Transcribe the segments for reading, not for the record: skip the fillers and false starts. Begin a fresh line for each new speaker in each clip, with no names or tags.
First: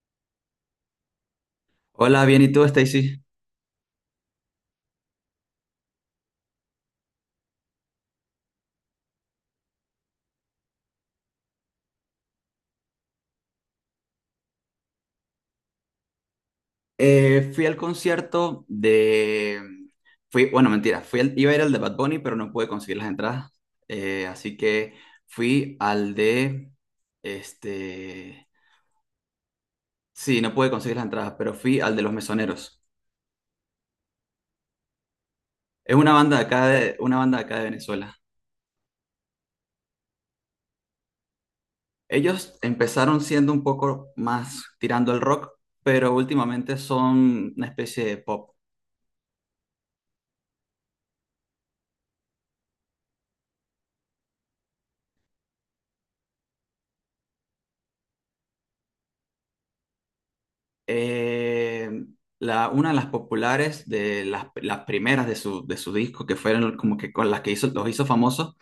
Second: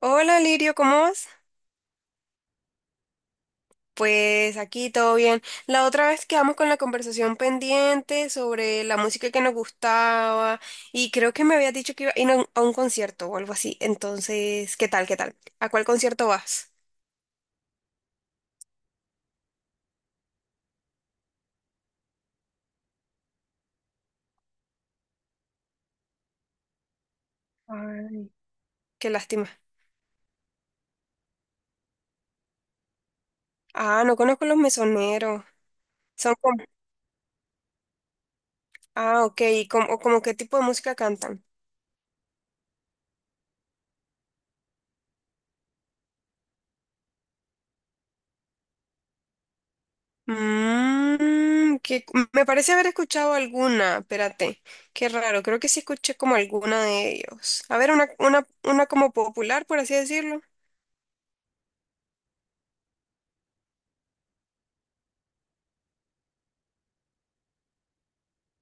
Hola Lirio, ¿cómo vas?
Hola, bien, ¿y tú, Stacy?
Pues aquí todo bien. La otra vez quedamos con la conversación pendiente sobre la música que nos gustaba y creo que me habías dicho que iba a ir a un concierto o algo así. Entonces, ¿qué tal? ¿Qué tal? ¿A cuál concierto vas?
Fui al concierto de... Fui, bueno, mentira, iba a ir al de Bad Bunny, pero no pude conseguir las entradas. Así que fui al de...
Ay,
Este...
qué lástima.
Sí, no pude conseguir las entradas, pero fui al de Los Mesoneros.
Ah, no conozco Los Mesoneros.
Es una
Son
banda
como,
una banda de acá de Venezuela.
ah, ok, ¿y como, o como qué tipo de música cantan?
Ellos empezaron siendo un poco más tirando al rock, pero últimamente son una especie de pop.
Que me parece haber escuchado alguna, espérate, qué raro, creo que sí escuché como alguna de ellos. A ver, una como popular, por así decirlo.
Eh, una de las populares, las primeras de su disco, que fueron como que con las que hizo, los hizo famosos,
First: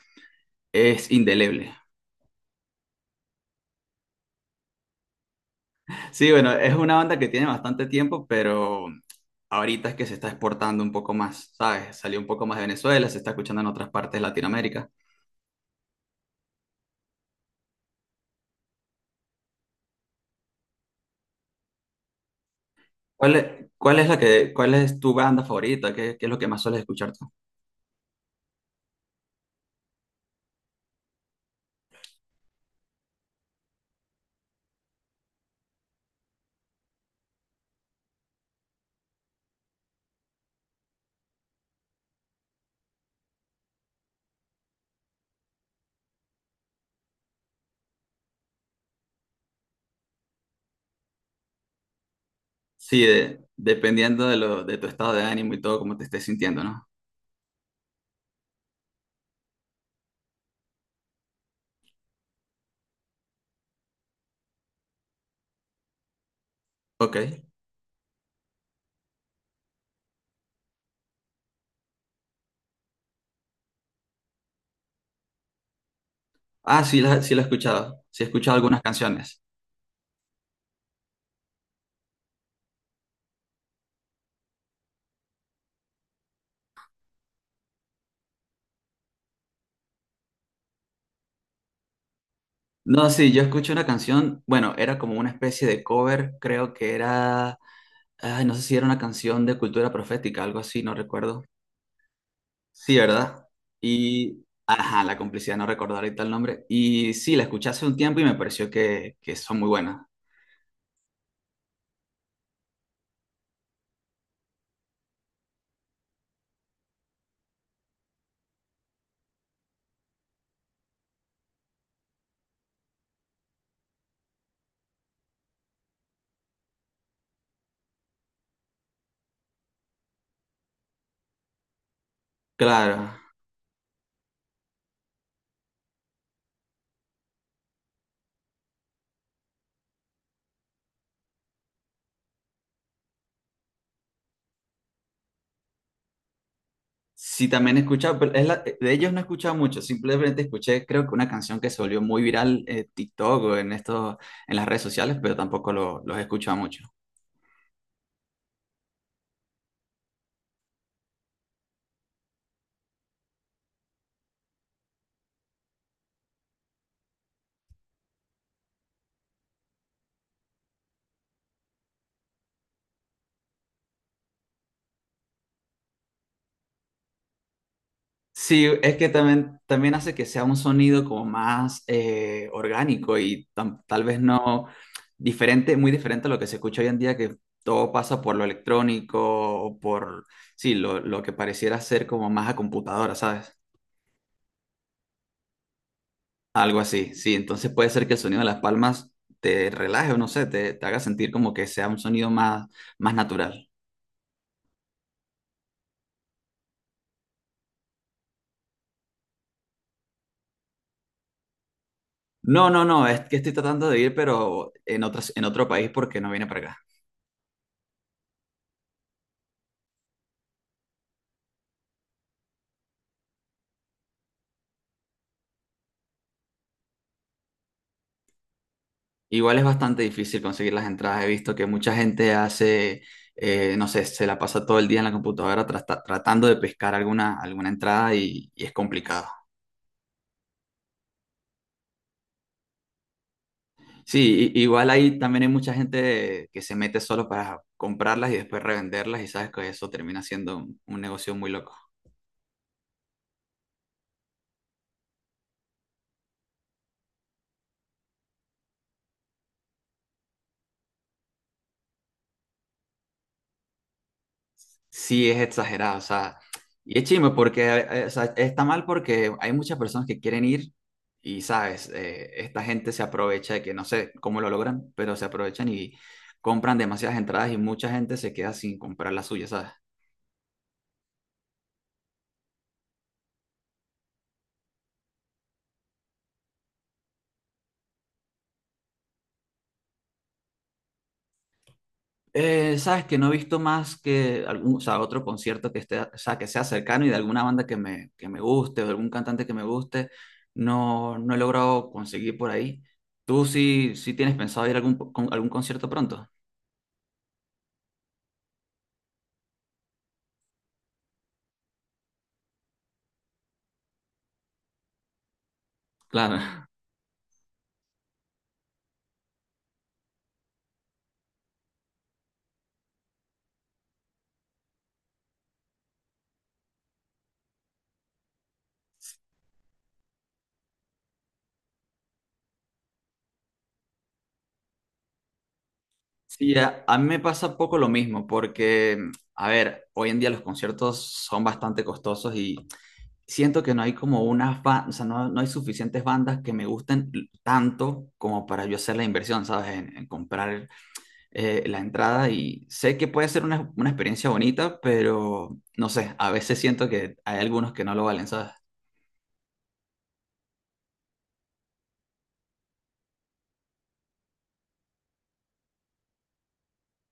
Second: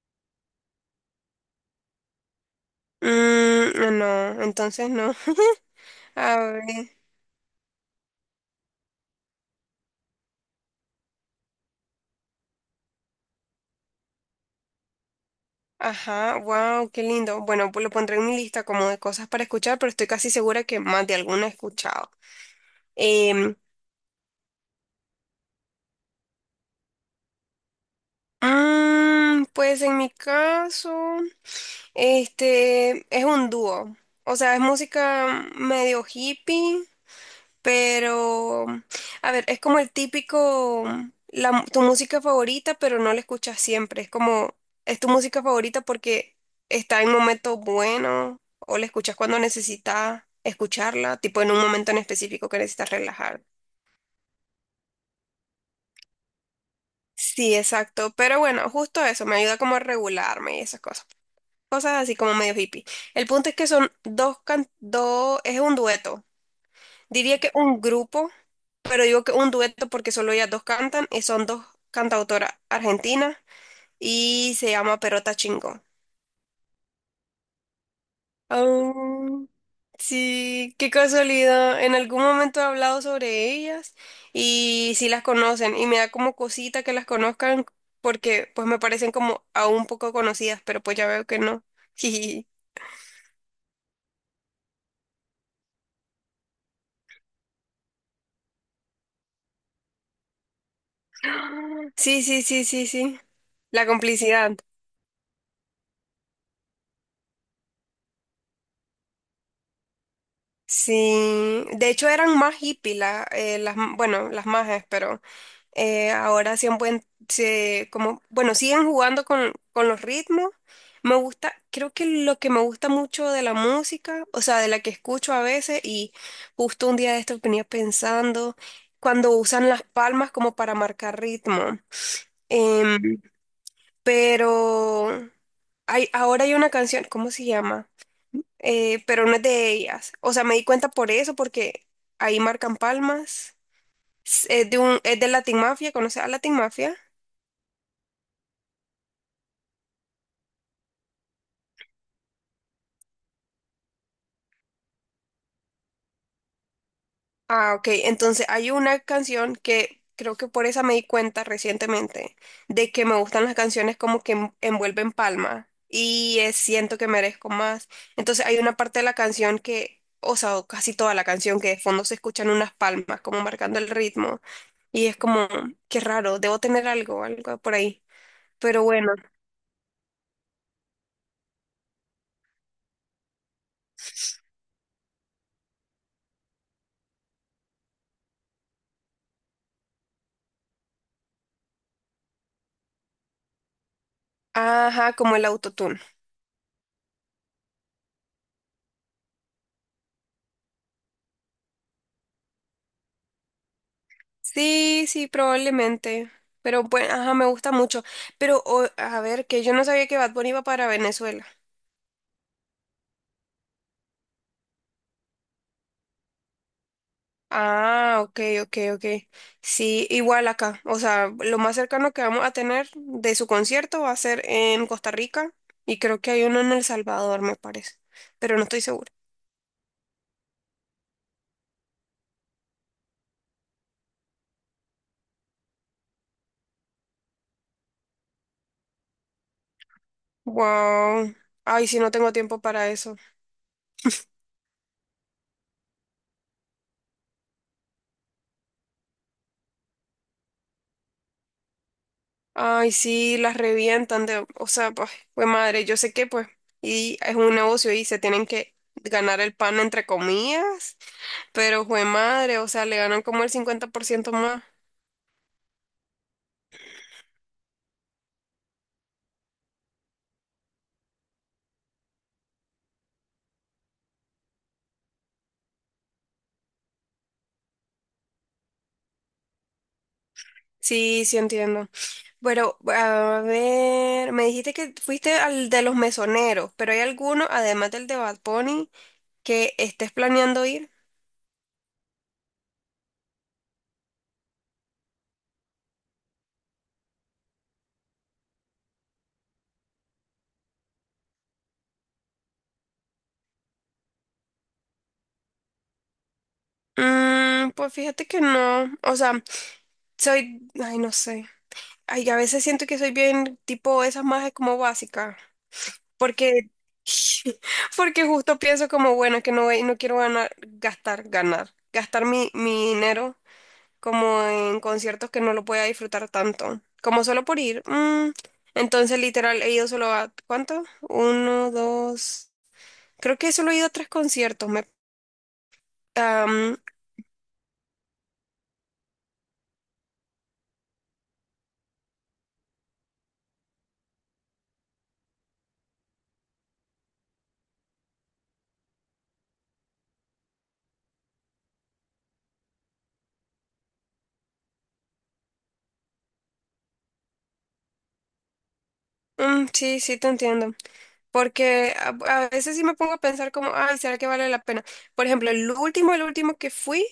es Indeleble.
Mm, no, entonces no.
Sí,
A
bueno,
ver,
es una banda que tiene bastante tiempo, pero ahorita es que se está exportando un poco más, ¿sabes? Salió un poco más de Venezuela, se está escuchando en otras partes de Latinoamérica.
ajá, wow, qué lindo. Bueno, pues lo pondré en mi lista como de cosas para escuchar, pero estoy casi segura que más de alguna he escuchado. Em,
¿Cuál es tu banda favorita? ¿Qué es lo que más sueles escuchar tú?
pues en mi caso, este es un dúo. O sea, es música medio hippie. Pero a ver, es como el típico, la tu música favorita, pero no la escuchas siempre. Es como, es tu música favorita porque está en momentos buenos o la escuchas cuando necesitas escucharla, tipo en un momento en específico que necesitas
Sí,
relajar.
dependiendo de tu estado de ánimo y todo, cómo te estés sintiendo, ¿no?
Sí, exacto. Pero bueno, justo eso, me ayuda como a regularme y esas cosas. Cosas así como medio hippie. El punto es que son dos, es un dueto.
Ok.
Diría que un grupo. Pero digo que un dueto porque solo ellas dos cantan y son dos cantautoras argentinas y se llama Perota Chingó.
Ah, sí la he escuchado. Sí he escuchado algunas canciones.
Am, sí, qué casualidad. En algún momento he hablado sobre ellas y sí las conocen y me da como cosita que las conozcan porque pues me parecen como aún poco conocidas, pero pues ya veo que no.
No, sí, yo escuché una canción, bueno, era como una especie de cover, creo que era, ay, no sé si era una canción de cultura profética, algo así, no recuerdo.
Sí, sí, sí, sí,
Sí,
sí.
¿verdad?
La
Y,
complicidad.
ajá, la complicidad, no recuerdo ahorita el nombre. Y sí, la escuché hace un tiempo y me pareció que son muy buenas.
Sí, de hecho eran más hippies las, bueno, las majes, pero ahora sí han buen- se- como, bueno, siguen jugando con los ritmos. Me gusta, creo que lo que me gusta mucho de la música, o sea, de la que escucho a veces, y justo un día de esto venía pensando, cuando usan las palmas como para marcar ritmo.
Claro.
Em, pero ahora hay una canción, ¿cómo se llama? Pero no es de ellas. O sea, me di cuenta por eso, porque ahí marcan palmas. Es de Latin Mafia. ¿Conoces a Latin Mafia?
Sí, también he escuchado, pero de ellos no he escuchado mucho, simplemente escuché creo que una canción que se volvió muy viral en TikTok o en esto, en las redes sociales, pero tampoco lo- los he escuchado mucho.
Ah, ok. Entonces hay una canción que creo que por esa me di cuenta recientemente de que me gustan las canciones como que envuelven palma y siento que merezco más. Entonces hay una parte de la canción que, o sea, o casi toda la canción que de fondo se escuchan unas palmas como marcando el ritmo y es como, qué raro, debo tener algo, algo por ahí.
Sí,
Pero
es que
bueno,
también, también hace que sea un sonido como más orgánico y tal vez no diferente, muy diferente a lo que se escucha hoy en día, que todo pasa por lo electrónico o por, sí, lo que pareciera ser como más a computadora, ¿sabes?
ajá, como el autotune.
Algo así, sí. Entonces puede ser que el sonido de las palmas te relaje o no sé, te haga sentir como que sea un sonido más, más natural.
Sí, sí, probablemente. Pero bueno, ajá, me gusta mucho. Pero a ver, que yo no sabía que Bad Bunny iba para Venezuela.
No, no, no, es que estoy tratando de ir, pero en otro país porque no viene para acá.
Ah, ok, ok, ok. Sí, igual acá. O sea, lo más cercano que vamos a tener de su concierto va a ser en Costa Rica y creo que hay uno en El Salvador, me parece. Pero no estoy segura.
Igual es bastante difícil conseguir las entradas. He visto que mucha gente hace, no sé, se la pasa todo el día en la computadora tratando de pescar alguna, alguna entrada y es complicado.
Wow. Ay, sí, no tengo tiempo para eso.
Sí, igual ahí también hay mucha gente que se mete solo para comprarlas y después revenderlas y sabes que eso termina siendo un negocio muy loco.
Ay, sí, las revientan de, o sea, pues madre, yo sé que pues, y es un negocio y se tienen que ganar el pan entre comillas, pero fue madre, o sea, le ganan como el 50% más.
Sí, es exagerado, o sea, y es chimo porque, o sea, está mal porque hay muchas personas que quieren ir y, sabes, eh, esta gente se aprovecha de que no sé cómo lo logran, pero se aprovechan y compran demasiadas entradas y mucha gente se queda sin comprar la suya, ¿sabes?
Sí, sí entiendo. Pero, a ver, me dijiste que fuiste al de los mesoneros, pero ¿hay alguno, además del de Bad Bunny, que estés planeando ir?
Sabes que no he visto más que algún, o sea, otro concierto que esté, o sea, que sea cercano y de alguna banda que me guste o de algún cantante que me guste, no, no he logrado conseguir por ahí. ¿Tú sí tienes pensado ir a algún, algún concierto pronto?
Mm, pues fíjate que no. O sea, soy, ay, no sé. Ay, a veces siento que soy bien tipo esas más como básicas.
Claro.
Porque, porque justo pienso como, bueno, que no, no quiero ganar, gastar mi dinero como en conciertos que no lo voy a disfrutar tanto, como solo por ir. Entonces, literal, he ido solo a, ¿cuánto? Uno, dos, creo que solo he ido a tres conciertos. Me,
Sí,
am,
a mí me pasa un poco lo mismo, porque, a ver, hoy en día los conciertos son bastante costosos y siento que no hay como unas bandas, o sea, no, no hay suficientes bandas que me gusten tanto como para yo hacer la inversión, ¿sabes? En comprar la entrada y sé que puede ser una experiencia bonita, pero no sé, a veces siento que hay algunos que no lo valen, ¿sabes?
mm, mm, Sí, sí, te entiendo. Porque a veces sí me pongo a pensar como, ay, ¿será que vale la pena? Por ejemplo, el último que fui.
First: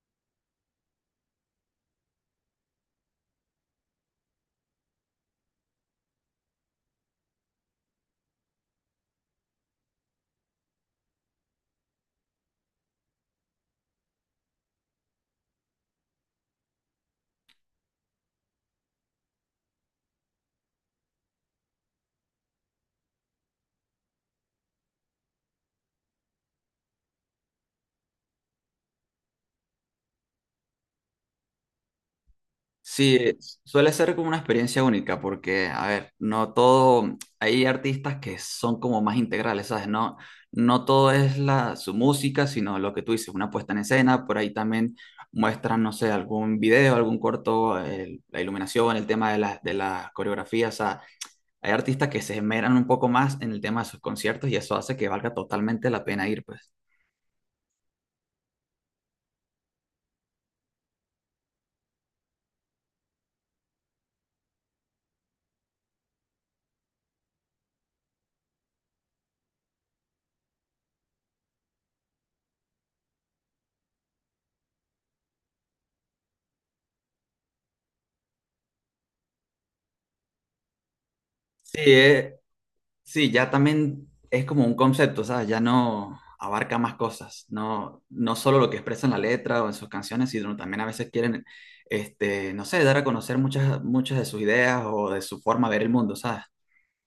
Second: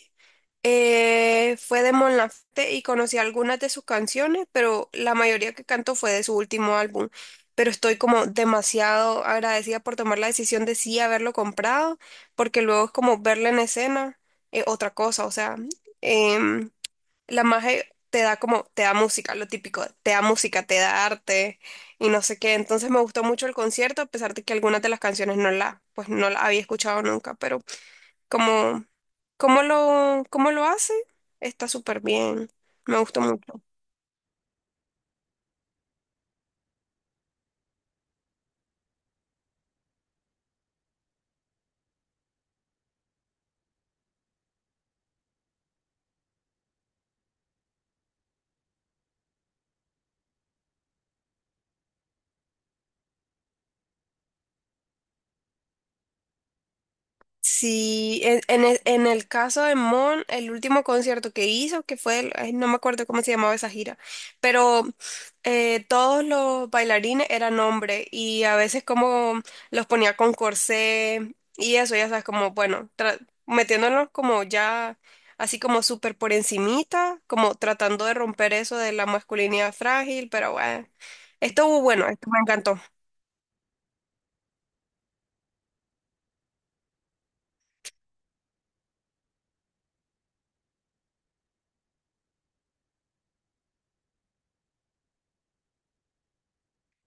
Fue de Mon Laferte y conocí algunas de sus canciones, pero la mayoría que canto fue de su último álbum. Pero estoy como demasiado agradecida por tomar la decisión de sí haberlo comprado, porque luego es como verla en escena, otra cosa, o sea, em, la magia te da como, te da música, lo típico, te da música, te da arte y no sé qué. Entonces me gustó mucho el concierto, a pesar de que algunas de las canciones pues no la había escuchado nunca, pero como, ¿cómo lo hace? Está súper bien. Me
Sí,
gustó mucho.
suele ser como una experiencia única porque, a ver, no todo, hay artistas que son como más integrales, ¿sabes? No, no todo es su música, sino lo que tú dices, una puesta en escena, por ahí también muestran, no sé, algún video, algún corto, la iluminación, el tema de las coreografías, o sea, hay artistas que se esmeran un poco más en el tema de sus conciertos y eso hace que valga totalmente la pena ir, pues.
Sí, en el caso de Mon, el último concierto que hizo, que fue, ay, no me acuerdo cómo se llamaba esa gira, pero todos los bailarines eran hombres y a veces como los ponía con corsé y eso, ya sabes, como, bueno, metiéndolos como ya así como súper por encimita, como tratando de romper eso de la masculinidad frágil, pero bueno,
Sí,
estuvo bueno, esto me encantó.
sí, ya también es como un concepto, ¿sabes? Ya no abarca más cosas, no, no solo lo que expresa en la letra o en sus canciones, sino también a veces quieren, este, no sé, dar a conocer muchas, muchas de sus ideas o de su forma de ver el mundo, ¿sabes?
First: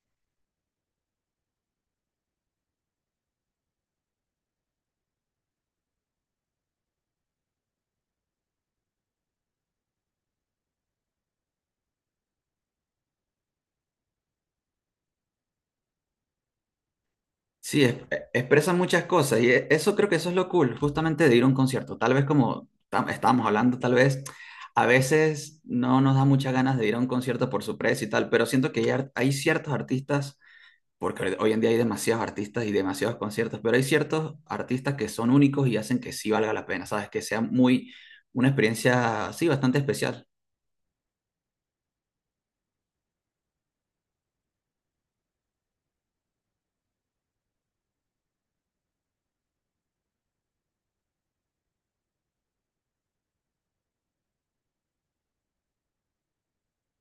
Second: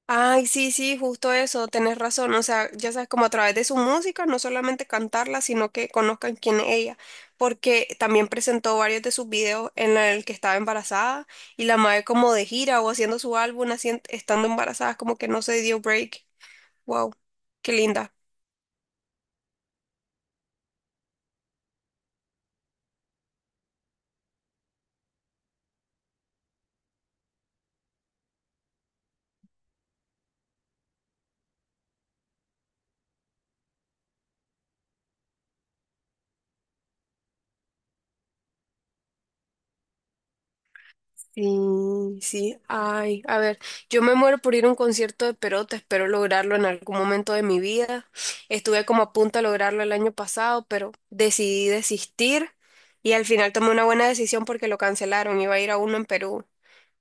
Ay, sí, sí, justo eso, tenés razón. O sea, ya sabes, como a través de su música, no solamente cantarla, sino que conozcan quién es ella. Porque también presentó varios de sus videos en el que estaba embarazada y la madre como de gira o haciendo su álbum, estando embarazada, como que no se dio break. Wow, qué
Sí,
linda.
expresan muchas cosas y eso creo que eso es lo cool, justamente de ir a un concierto. Tal vez como estábamos hablando, tal vez a veces no nos da muchas ganas de ir a un concierto por su precio y tal, pero siento que hay, hay ciertos artistas porque hoy en día hay demasiados artistas y demasiados conciertos, pero hay ciertos artistas que son únicos y hacen que sí valga la pena, ¿sabes? Que sea muy, una experiencia, sí, bastante especial.
Sí, sí. Ay, a ver, yo me muero por ir a un concierto de Perota, espero lograrlo en algún momento de mi vida. Estuve como a punto de lograrlo el año pasado, pero decidí desistir y al final tomé una buena decisión porque lo cancelaron. Iba a ir a uno en Perú,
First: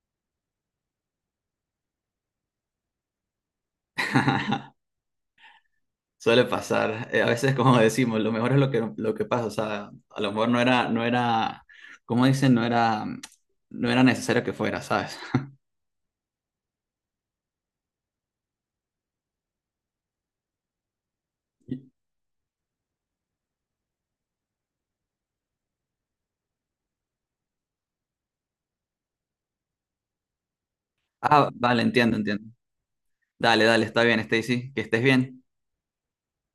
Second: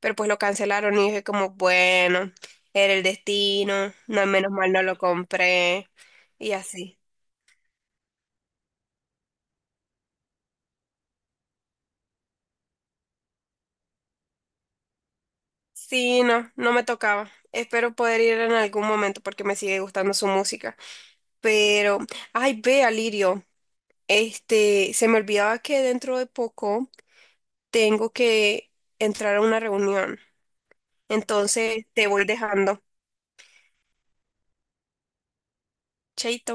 pero pues lo cancelaron y dije como, bueno, era el destino, no, menos mal no lo compré
Suele
y así.
pasar, a veces como decimos, lo mejor es lo que pasa, o sea, a lo mejor no era, no era, como dicen, no era, no era necesario que fuera, ¿sabes?
Sí, no, no me tocaba. Espero poder ir en algún momento porque me sigue gustando su música. Pero, ay, ve, Alirio, este, se me olvidaba que dentro de poco tengo que entrar a una reunión.
Ah, vale,
Entonces, te
entiendo,
voy
entiendo.
dejando.
Dale, dale, está bien, Stacy, que estés bien.
Chaito.